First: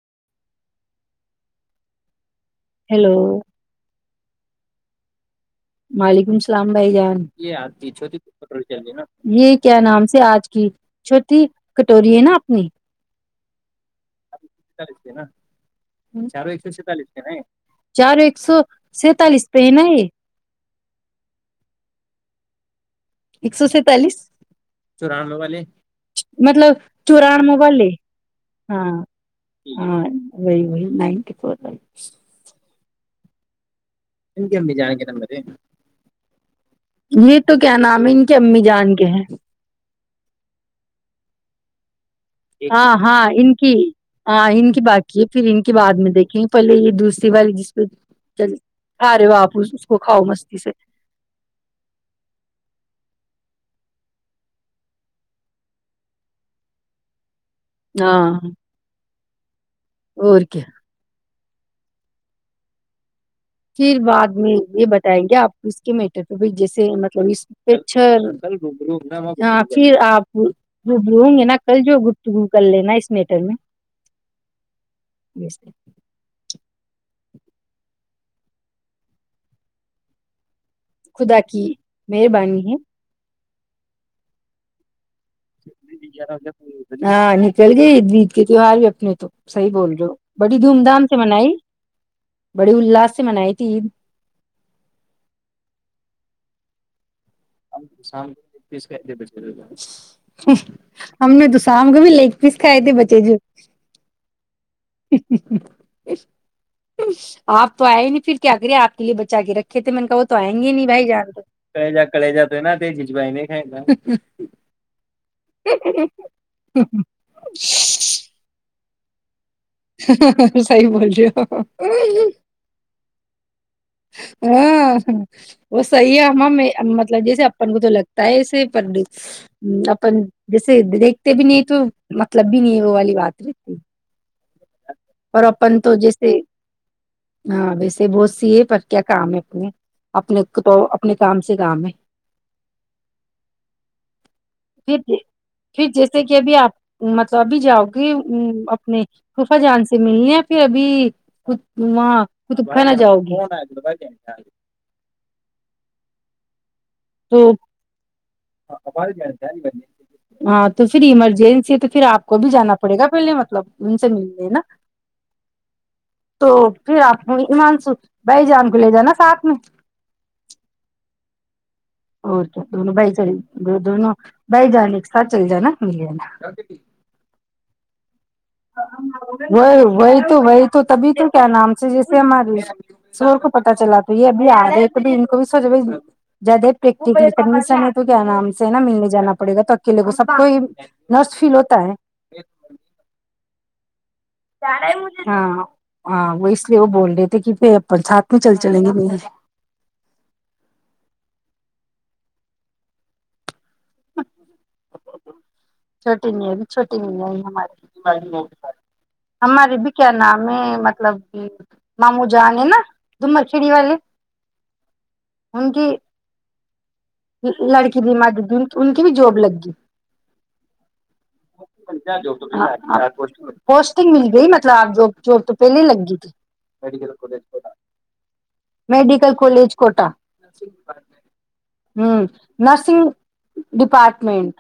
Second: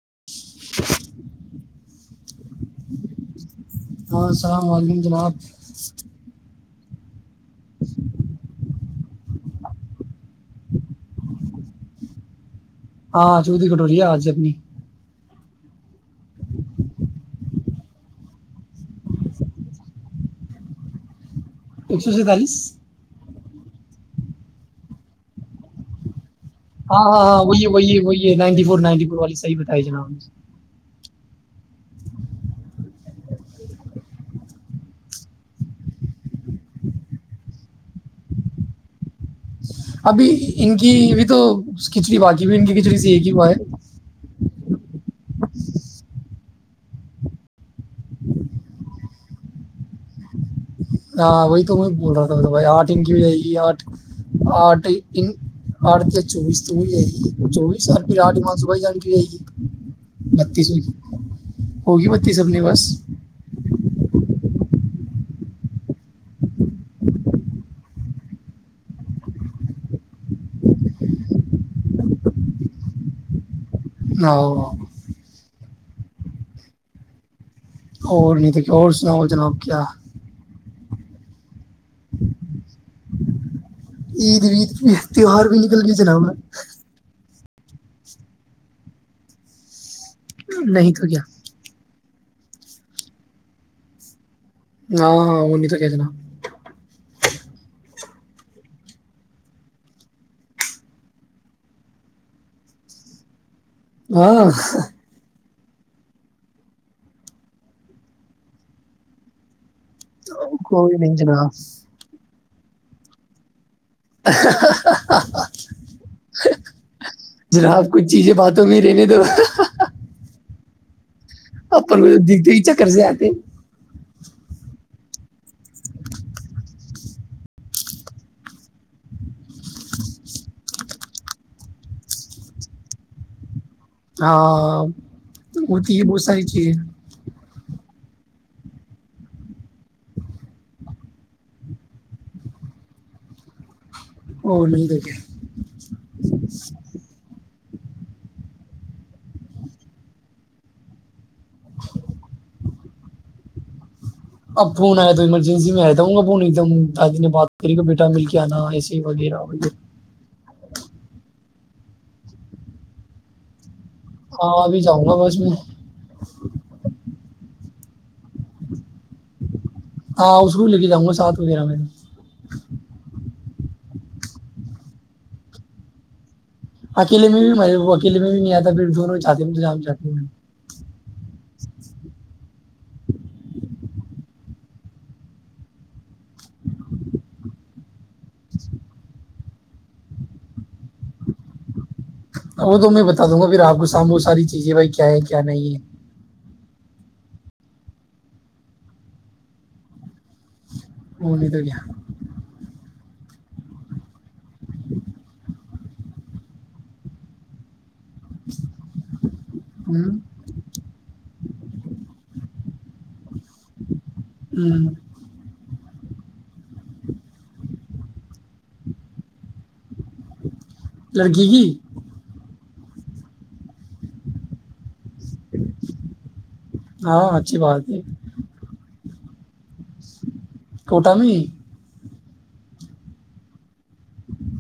[inaudible] hello ہاں السلام علیکم جناب وعلیکم السلام بھ جان یہوٹیا یہ کیا نام سے آج کی چھوٹی کٹوری ہے نا اپنی ہاں چوودی کٹوری ہے آج اپنی ایک سو سینتالس پہ چار ایک سو سینتالیس پہ ہے نا یہ ایک سو سینتالیس ایک سو سینتالیس چورانوے والے مطلب ہاں ہاں چوران ہاں وہی موبائلے وہی وہی نائنٹی فور ہاں نائنٹی فور والی صحیح بتائی ہاں جناب نے وہی وہی تو ان کے امی جان کے ن یہ تو کیا نام ہے ان کے امی جان کے ہیں ابھی ان کی ا بھی تو کھچڑی باقی بھی ان کی ہاں کھچڑی سے ہاں ایک ہی ہوا ان ہے کی ہاں ان کی باقی ہے پھر ان کے بع میں دیکھیں گے پہلے یہ دوسری باری جس پ کھا رہے وا آپس اس کو کھاؤ مستی سے ہاں وہی تو میں بول رہا تھا بھائی آٹھ ان کی ہو جائے گی آٹھ آٹھ آٹھ یا چوبیس تو وہ جائے گی چوبیس سال پھر ہاں آٹھماں صبح ہی جان کی رہے گی اور کیا بتیس ہوگی ہوگی بتی سب نے بس پھر بعد میں یہ بتائیں گے آپ اس کے میٹر پہ جیسے مطلب اس پ ہاں پھر آپ ڈبرووں گے نا کل جو گپتگ کر لینا اس میٹر میں ن یسر اور نہیں تھا کہ اور سناؤ جناب کیا خدا کی مہربانی ہے ا تیوار بھی نکل گ جنا چل گید عید کے تیوار بھی اپنے تو صح بول رہے ہو بڑی دھوم نہیں دھام تو سے کیا منائی بڑی اللاس سے منائی تھی عید ہاں ہاں وہ نہیں تو کہتےنا ہم نے تو شام کو بھی لگ پیس کھائے تھے بچے جو ہاں آپ تو آئے نہیں پھر کیا کرے آپ کے لیے بچا کے رکھے تھے میں نے کہ ب تو آئیں گے نہیں کوئی بھائی جان تو جناب کے جا کڑے جا تو نا پجیج ب میں ہےائے گا جناب کچھ چیزیں باتوں میں دنے تو سی بولج اپن دگ دگ چ قرضے آتے ہاں ہ وہ صحیح ہے ہم مطلب جیسے اپن کو تو لگتا ہے ایسے پر اپن جیسے دیکھتے بھی نہیں تو مطلب بھی نہیں ہے وہ والی بات رہتی ہاں اور اپن تو ہوتی ہے بہت جیسے ساری چیزیں ہاں ویسے بہت سی ہے پر کیا کام ہے اپنے اپنے تو اپنے کام سے کام ہے اور نہیں پھر تو کیا پھر جیسے کہ ابھی آپ مطلب سبھی جاؤ گے ا اپنے خفا جان سے ملنے پھر ابھی وہاں قطب خان نہ جاؤ گے اب فون آیا تو ایمرجنسی میں آیاتا ہوں گا ب نہیں د دادی نے بات تو کری کہ بیٹا مل کے آنا ایسے ہی وغیرہ و ہاں تو پھر ایمرجنسی ہے تو پھر آ کو بھی جانا پڑے گا پہلے مطلب ان سے ملنے ہاں نا ابھی جاؤں گا بس میں تو پھر آپ کو ایمان س بھائی جان کو لے جانا ساتھ میں ہاں اس کو بھی لے کے جؤں گا سات وغیرہ میں اور کیا دونوں بھائی چل دونوں بھائی جان ایک ساتھ چل جانا مل جانا اکیلے میں بھی م اکیل میں بھی نہیں آتا ھر میں چاہی ہوں تو ج وہی جاہتی وہی تو وہی تو تبھی تو کیا نام سے جیسے ہمار شور کو پتا چلا تو یہ ابھی آ رہے ہے ک ان کو بھی سوچ بھ زیادہ ہییکٹل تو کیا نام سے ہے نا ملنے جانا پڑے گا تو اکیلے کو سب کو ہی نرس فیل ہوتا ہے ا وہ تو میں بتا دوں گا رپ گ [unintelligible] سامبو ساری ہے چیزیں بھائی کیا ہے ہاں کیا نہیں ہے ہاں وہ اس وہ بول رہے تھے کہ پھر اپنے ساتھ میں چل چلیں گے نہیں وہ نہیں تو گ اچ [unintelligible] چھوٹیین بھی چھوٹی ن م ہمارے بھی کیا ہوں نام ہے مطلب کہ مامو جان ہے نا د چڑی والے ہوں لڑکی دی مد د تو ان کی بھی جاب لگ گئی کی کیا جؤ تو پ پوسٹنگ مل گئی مطلب آپ جو چور تو پہلے ہی لگ تھی ہاں اچھی بات ہے میڈیکل کالج کوٹا کوٹا میں ہوں نرسنگ ڈیپارٹمنٹ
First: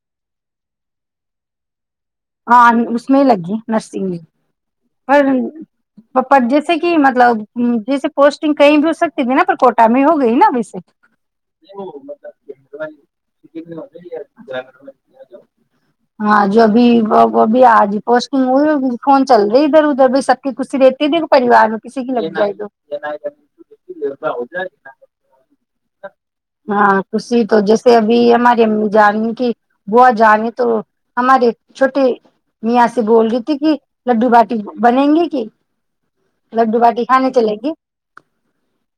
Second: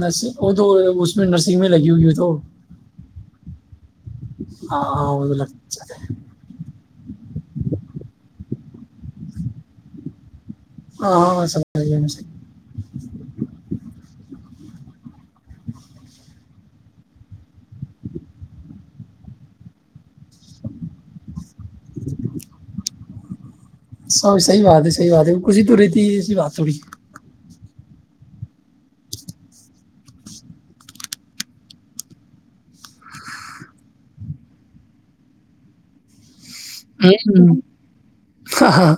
نرس وہ تو اس میں نرسنگ میں لگی ہوئی ہو تھی ہاں میں لگی نرسگ میں ہاں ہاں پر وہ تو لگ جاتا ہے پپا جیس ج کہ مطلب جیسے پوسٹنگ کہیں بھی ہو سکتی تھی نا پر کوٹا میں ہو گئی نا م ہاں ہاں سمجھ گیا میں [unintelligible] ہاں جوبھی وہ وہ بھی آجی پوسٹنگ فون چل رہی ادھر ادھر ب سکی کسی رہتے د پریوار میں کسی کی لگ ہے تو س صحی بات ہے صح بات ہے کشی تو رہتی ہے ای سی بات تھوڑی ہاں خوشی تو جیسے ابھی ہماری امی جانیں کہ با جانیں تو ہمارے چھوٹیے میاں سے بول رہی تھی کہ لڈو باٹی بنیں گی کہ لڈو باٹی کھانے چلے گی ہاں ہاں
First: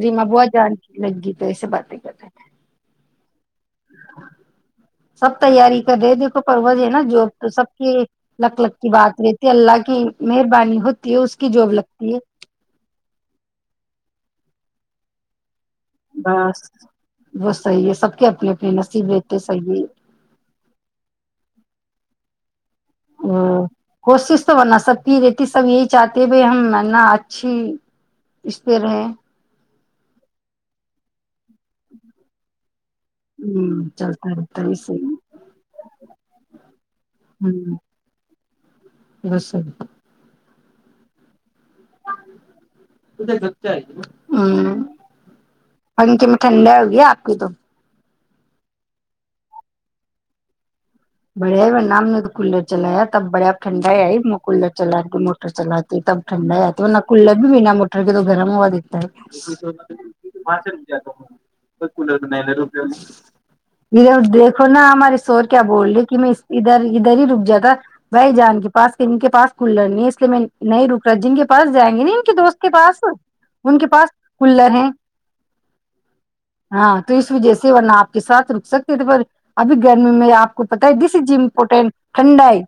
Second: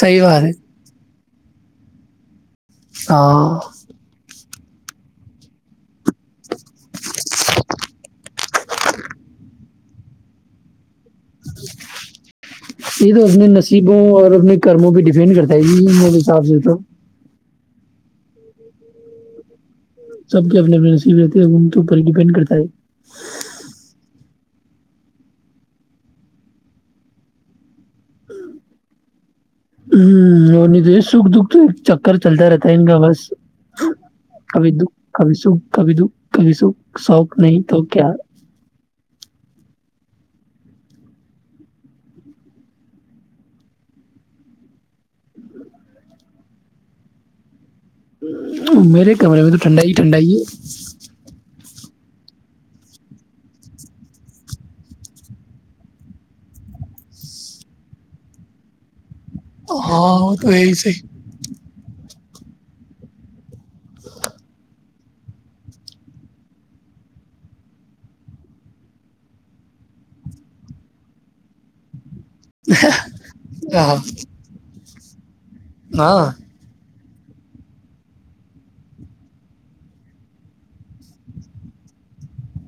صحیح ریما بات بہت ہے جان لگی تو ایسے بات نہیں کرتے ہاں سب تیاری کر رہے دیکھو پروج ہے نا جوب تو سب کی لک لک کی بات رہتی ہے اللہ کی مہربانی ہوتی ہے اس کی جوب لگتی ہے یہ تو اپنے نصیبوں اور اپنے کرموں پہ ڈیفینڈ کرتا م حساب سے بس تو وہ صحیح ہے سب کے اپنے اپنے نصیب رہتے صحیح سب کے اپنے اپنے نصیب رہتے ہیں ان کے اوپر ہی ڈیپینڈ کرتا ہے ا کوشش تو ورنہ سب کی رہتی سب یہی چاہتے بھ ہم ورنہ اچھی اس پہ رہے ہ اور نہیں تو سکھ دکھ تو ایک چکر چلتا رہتا ہے ان کا بس ہوں چلتا رہتا کبھی ہے دکھ صحیح کبھی سکھ کبھی دکھ کبھی سکھ سوق نہیں تو کیا بسر ہ پنک میں ٹھنڈا ہوگی آپ کی تو میرے کمرے میں تو ٹھنڈا ہی ٹھنڈا ہی ہے بڑے ورنہ ہم نے تو کولر چلایا تب بڑے اب ٹھنڈا ہی آئی کولر چلا کے موٹر چلات تب ٹھنڈا ہی آتی ہے ورنہ کولر بھی بنا موٹر کے تو گرم ہوا دیتا ہے اس ہاں وہ تو ہے ہی کیا صحیح دیکھو نا ہمارے شور کیا بول رہی کہ میں ادھر ادھر ہی رک جاتا بائی جان کے پاس ان کے پاس کلڑ نہیں ہے اس لیے میں نہیں رک رہا جن کے پاس جائیں گے نہیں دوست کے پاس ان کے ہاں پاس کلر ہیں ہاں ہاں تو اس وجہ سے ورنہ آپ کے ساتھ رک سکتے تھے پر ابھی گرمی میں آپ کو پت ہے دس از امپورٹنٹ ٹھنڈائی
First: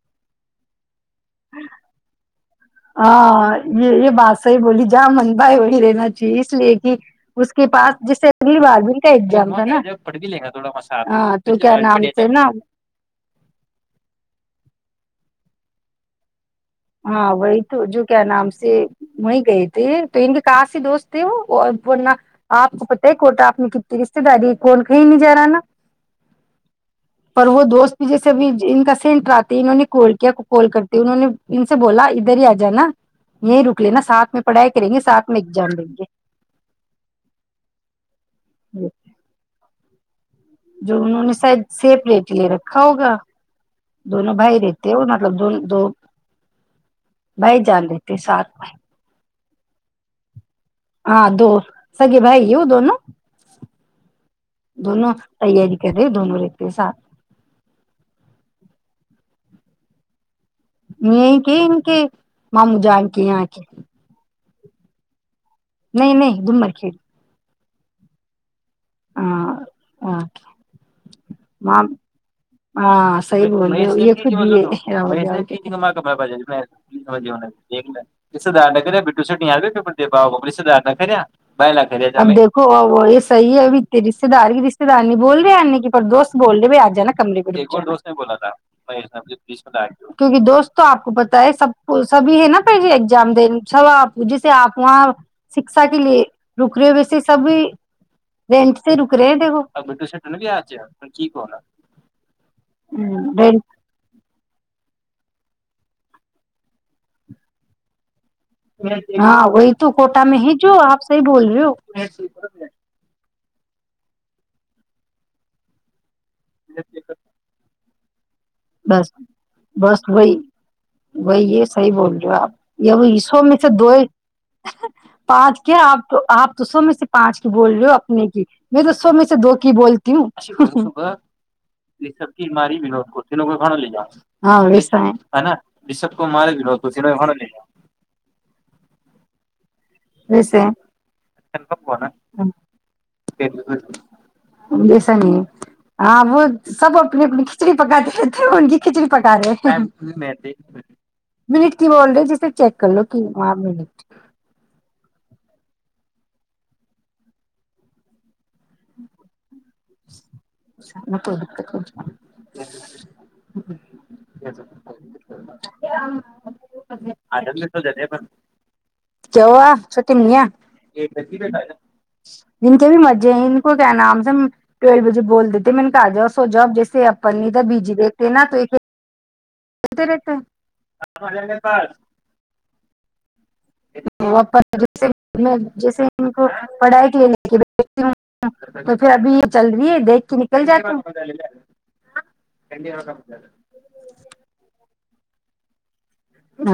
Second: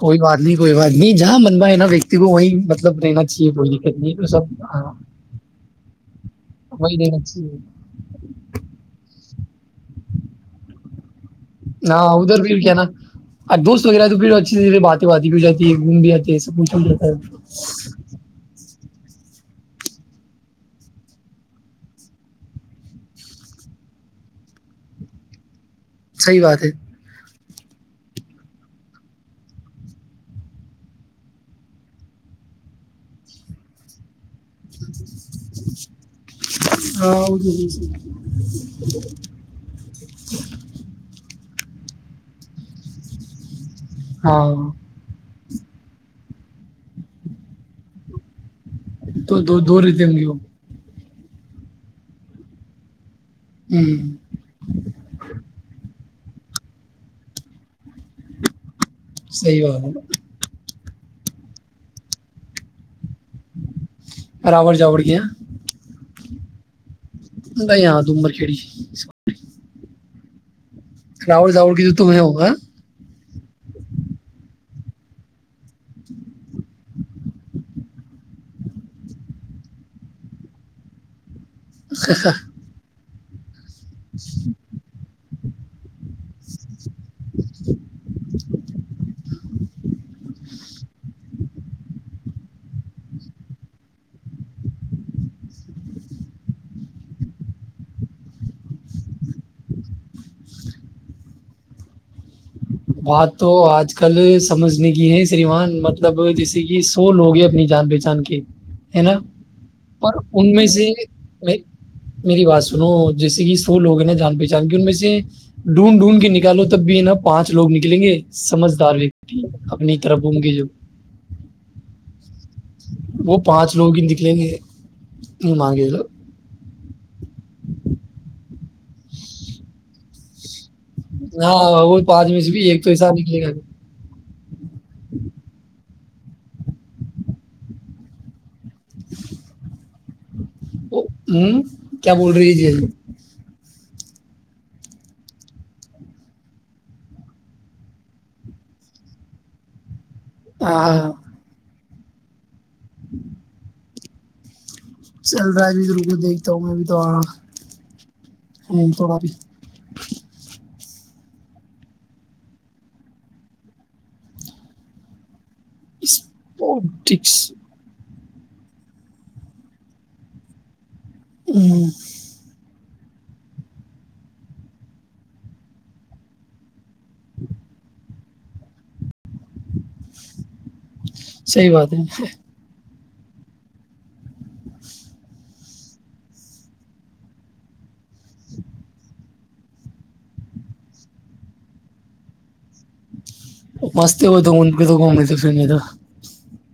کوئی بات نہیں کوئی بات نہیں جہاں من پائے نا ویکتی کو وہیں مطلب رہنا چاہیے ہاں کوئی دقت یہ یہ نہیں ہے تو بادشا ہی سب ہاں بولی جہ من بائی ہو پے میں جی اس لیے کہ وہی رہنا اس چاہیے کے پاس جیسے اگلی بار بھی ان کا ایگزام ا ج پڑ بھی لے گا تھوڑا مسالہ ہاں ادھر پھر کیا نا دوست وغیرہ تو پھر اچھی سےے بات واد بھی جاتی گم بھی آتی ہاں وہی تو جو کیا نام سے وہیں گئے تھے تو ان کے کاسیی دوست تھے وہ ورنہ آپ کو پتا ہے کوٹا آپ نے کتنی رشتے داری ہے کون کہیں نہیں جا رہا نا صحی بات ہے پر وہ دوست بھی جیسے بھی ان کا سینٹ آتے انہوں نے ک کیا کال کرتے انہوں نے ان سے بولا ادھر ہی آ جانا یہیں رک لینا ساتھ میں پڑھائی کریں گے ساتھ میں ایگزام دیں ہاں وہ ج گے [inaudible] جو انہوں نے شاید سے پلیٹ لے رکھا ہوگا دونوں باہر ہاں دیتے وہ مطلب دون دو بھائی جان لیتے سات میںائی تو دو دوور ریتے ہم گ ہاں دو سگی بھائی ا دو ن ہوں دونوں تیاری کر رے دونوں ایکتے سات صحیح بات یہ کہ ان کے ماموں جان کے یہاں کے راوڑ جاوڑ کیا نہیں نہیں دمبر کھیڑ گائی ہاں ڈومر کڑی ہاں ااں راڑ جاوڑ کی جو تمہ ہوگا س ہو کما کما ب جائے میں دیک ل اس سے ڈر ڈ کرٹو سےاں پیپر دےا اس سے ڈر نہ کرا دیکو صحی ہے بھی رشتے دار رشتے دار نی بول رہے ن نہیں کہ پر دوست بول رہے آج نا اور دوست نے بلا تھا کیکہ دوست تو آپ کو پت ہے سب کو سبھی ہے نا پہ ایگزام د سب آپ جیسے آپ وہاں شکشا کے لیے رک رہے ہو ویسے سبھی رینٹ سے رک رہے ہیں دیکھ ا بات تو آج کل سمجھنے کی ہے سریمان مطلب جیسے کہ سو لوگ ہیں اپنی جان پہچان کے ہے نا ہاں وہی تو پر کوٹہ میں ان ہی جو سے آپ صحی بول می- رہے ہو میری بات سنو جیسے کہ لوگ ہیں نا جان پہچان کے ان میں سے ڈھونڈ ڈھونڈ کے نکے گالوں توبینا پانچ لوگ نکلیں گے سمجھدار بس ویکتی اپنی بس طرف وہی ہوں گے جو وہی یہ صحیح بول رہ ہو آپ یہ وہ اسسو میں سے پانچ دو لوگ ہی نکلیں گے نہیں پانچ کیا مانگے لوگ آپ آپو میں سے پانچ بول رہ ہو اپنے کی میں تو سو میں سے دو کی بولتی ہوں ہاں وہ پانچ میںچ بھی ایک تو حساب توں کوئی کانا ل جاؤ ہے نا رشب کو مار گو تو ج میں گ ل ویسے ہوں کیا بول رہی ہے جی جیسا نہیں ہاں وہ سب اپنی اپنی کھچڑی پکاتے رہتے ان کی کھچڑی پکا رہے ہیں میں ہاں م بول رہے جسے چیک کر لو کہاں منٹ چل رہا ہےب گرو کو دیکھتا ہوں میں بھی تو آا ہ تو بابی نک د کو اسپورٹکس کیو آ چھوٹی منیا ایکیک ہوں کے بھی مجے ہیں ان کو کیا نام ہم سےب ٹویل بجے بول دیتے میں نے کہ آ جاؤ سو جاؤ جیسے اپن نہیں تھا بیجی دیکھتے نا تو اد رتاا صحی بات ہے سے جے کو پڑھائی لینے تو پھر ابھی چل دیکھ کے نکل جاتی ہوں مست ہی ہوئے تو کے تو گھوم گ فم دو ہ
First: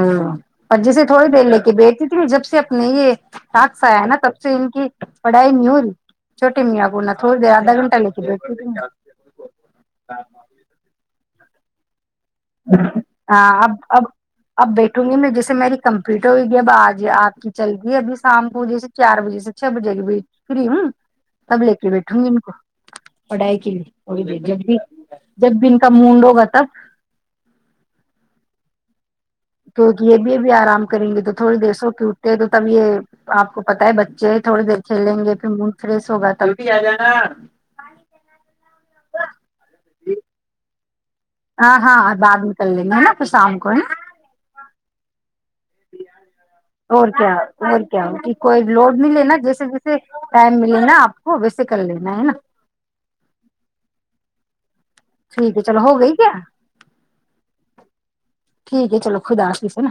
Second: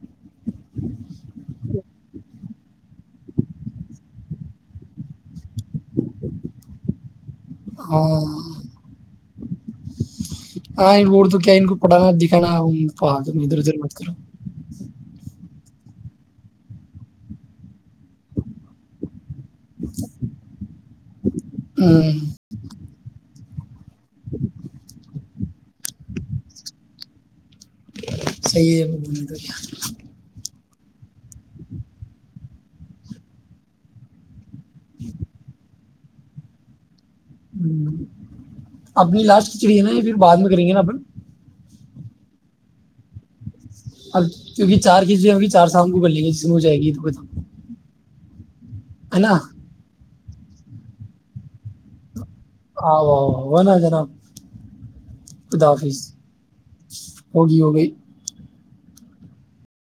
اور جیسے تھوڑی دیر لے کے بیٹھتی تھی جب سے اپنے یہ ہاتھ سے آیا نا تب سے ان کی پڑھائی نہیں ہو رہی چھوٹی میاں کو نہ تھور د ادھ گھنٹا ل ہاں کے آ انن کو پڑانا دکھ کہا ادھر ادھر بات کرو ٹوں گی میں جیسے میری کمپلیٹ ہوئے گی اب آج آ کی چلتی ہے ابھی شام کو جیسے چار بجے سے چھ بجے کے بی فری ہوں تب لے کے ہوں بیٹھوں گی ان کو پڑائی کی وہئی ب جتی جب بھی ان کا مونڈ ہوگا تب صحیح ہے تو کیا کیکہ یہ بھی ابھی آرام سے کریں گے تو تھوڑی دیر سو ٹوٹتے ہیں تو تب یہ آپ کو پتا ہے بچے تھوڑ دھے لیں گے پھر فریش ہوگا تب ہمم اپنی لاسٹ کھچڑی ہے نا یہ پھر بعد میں کریں گے نا اپن ہاں ہاں بعد میں کر لینا نا پھر شام کو اب کیونکہ چار کییزیں ہوگی چار شام کو کرلیں گیں جی ہو جائے گی اور تو کیا اور کیا کوئی لوڈ نہیں نا لینا جیسے جیسے ٹائم ملے نا آپ کو ویسے کر لینا ہے نا [inaudible] ٹھیک ہے خدا چلو حافظ ہو گئی کیا ہوگی ہو گئی ٹھیک ہے چلو خداحافظ ہے نا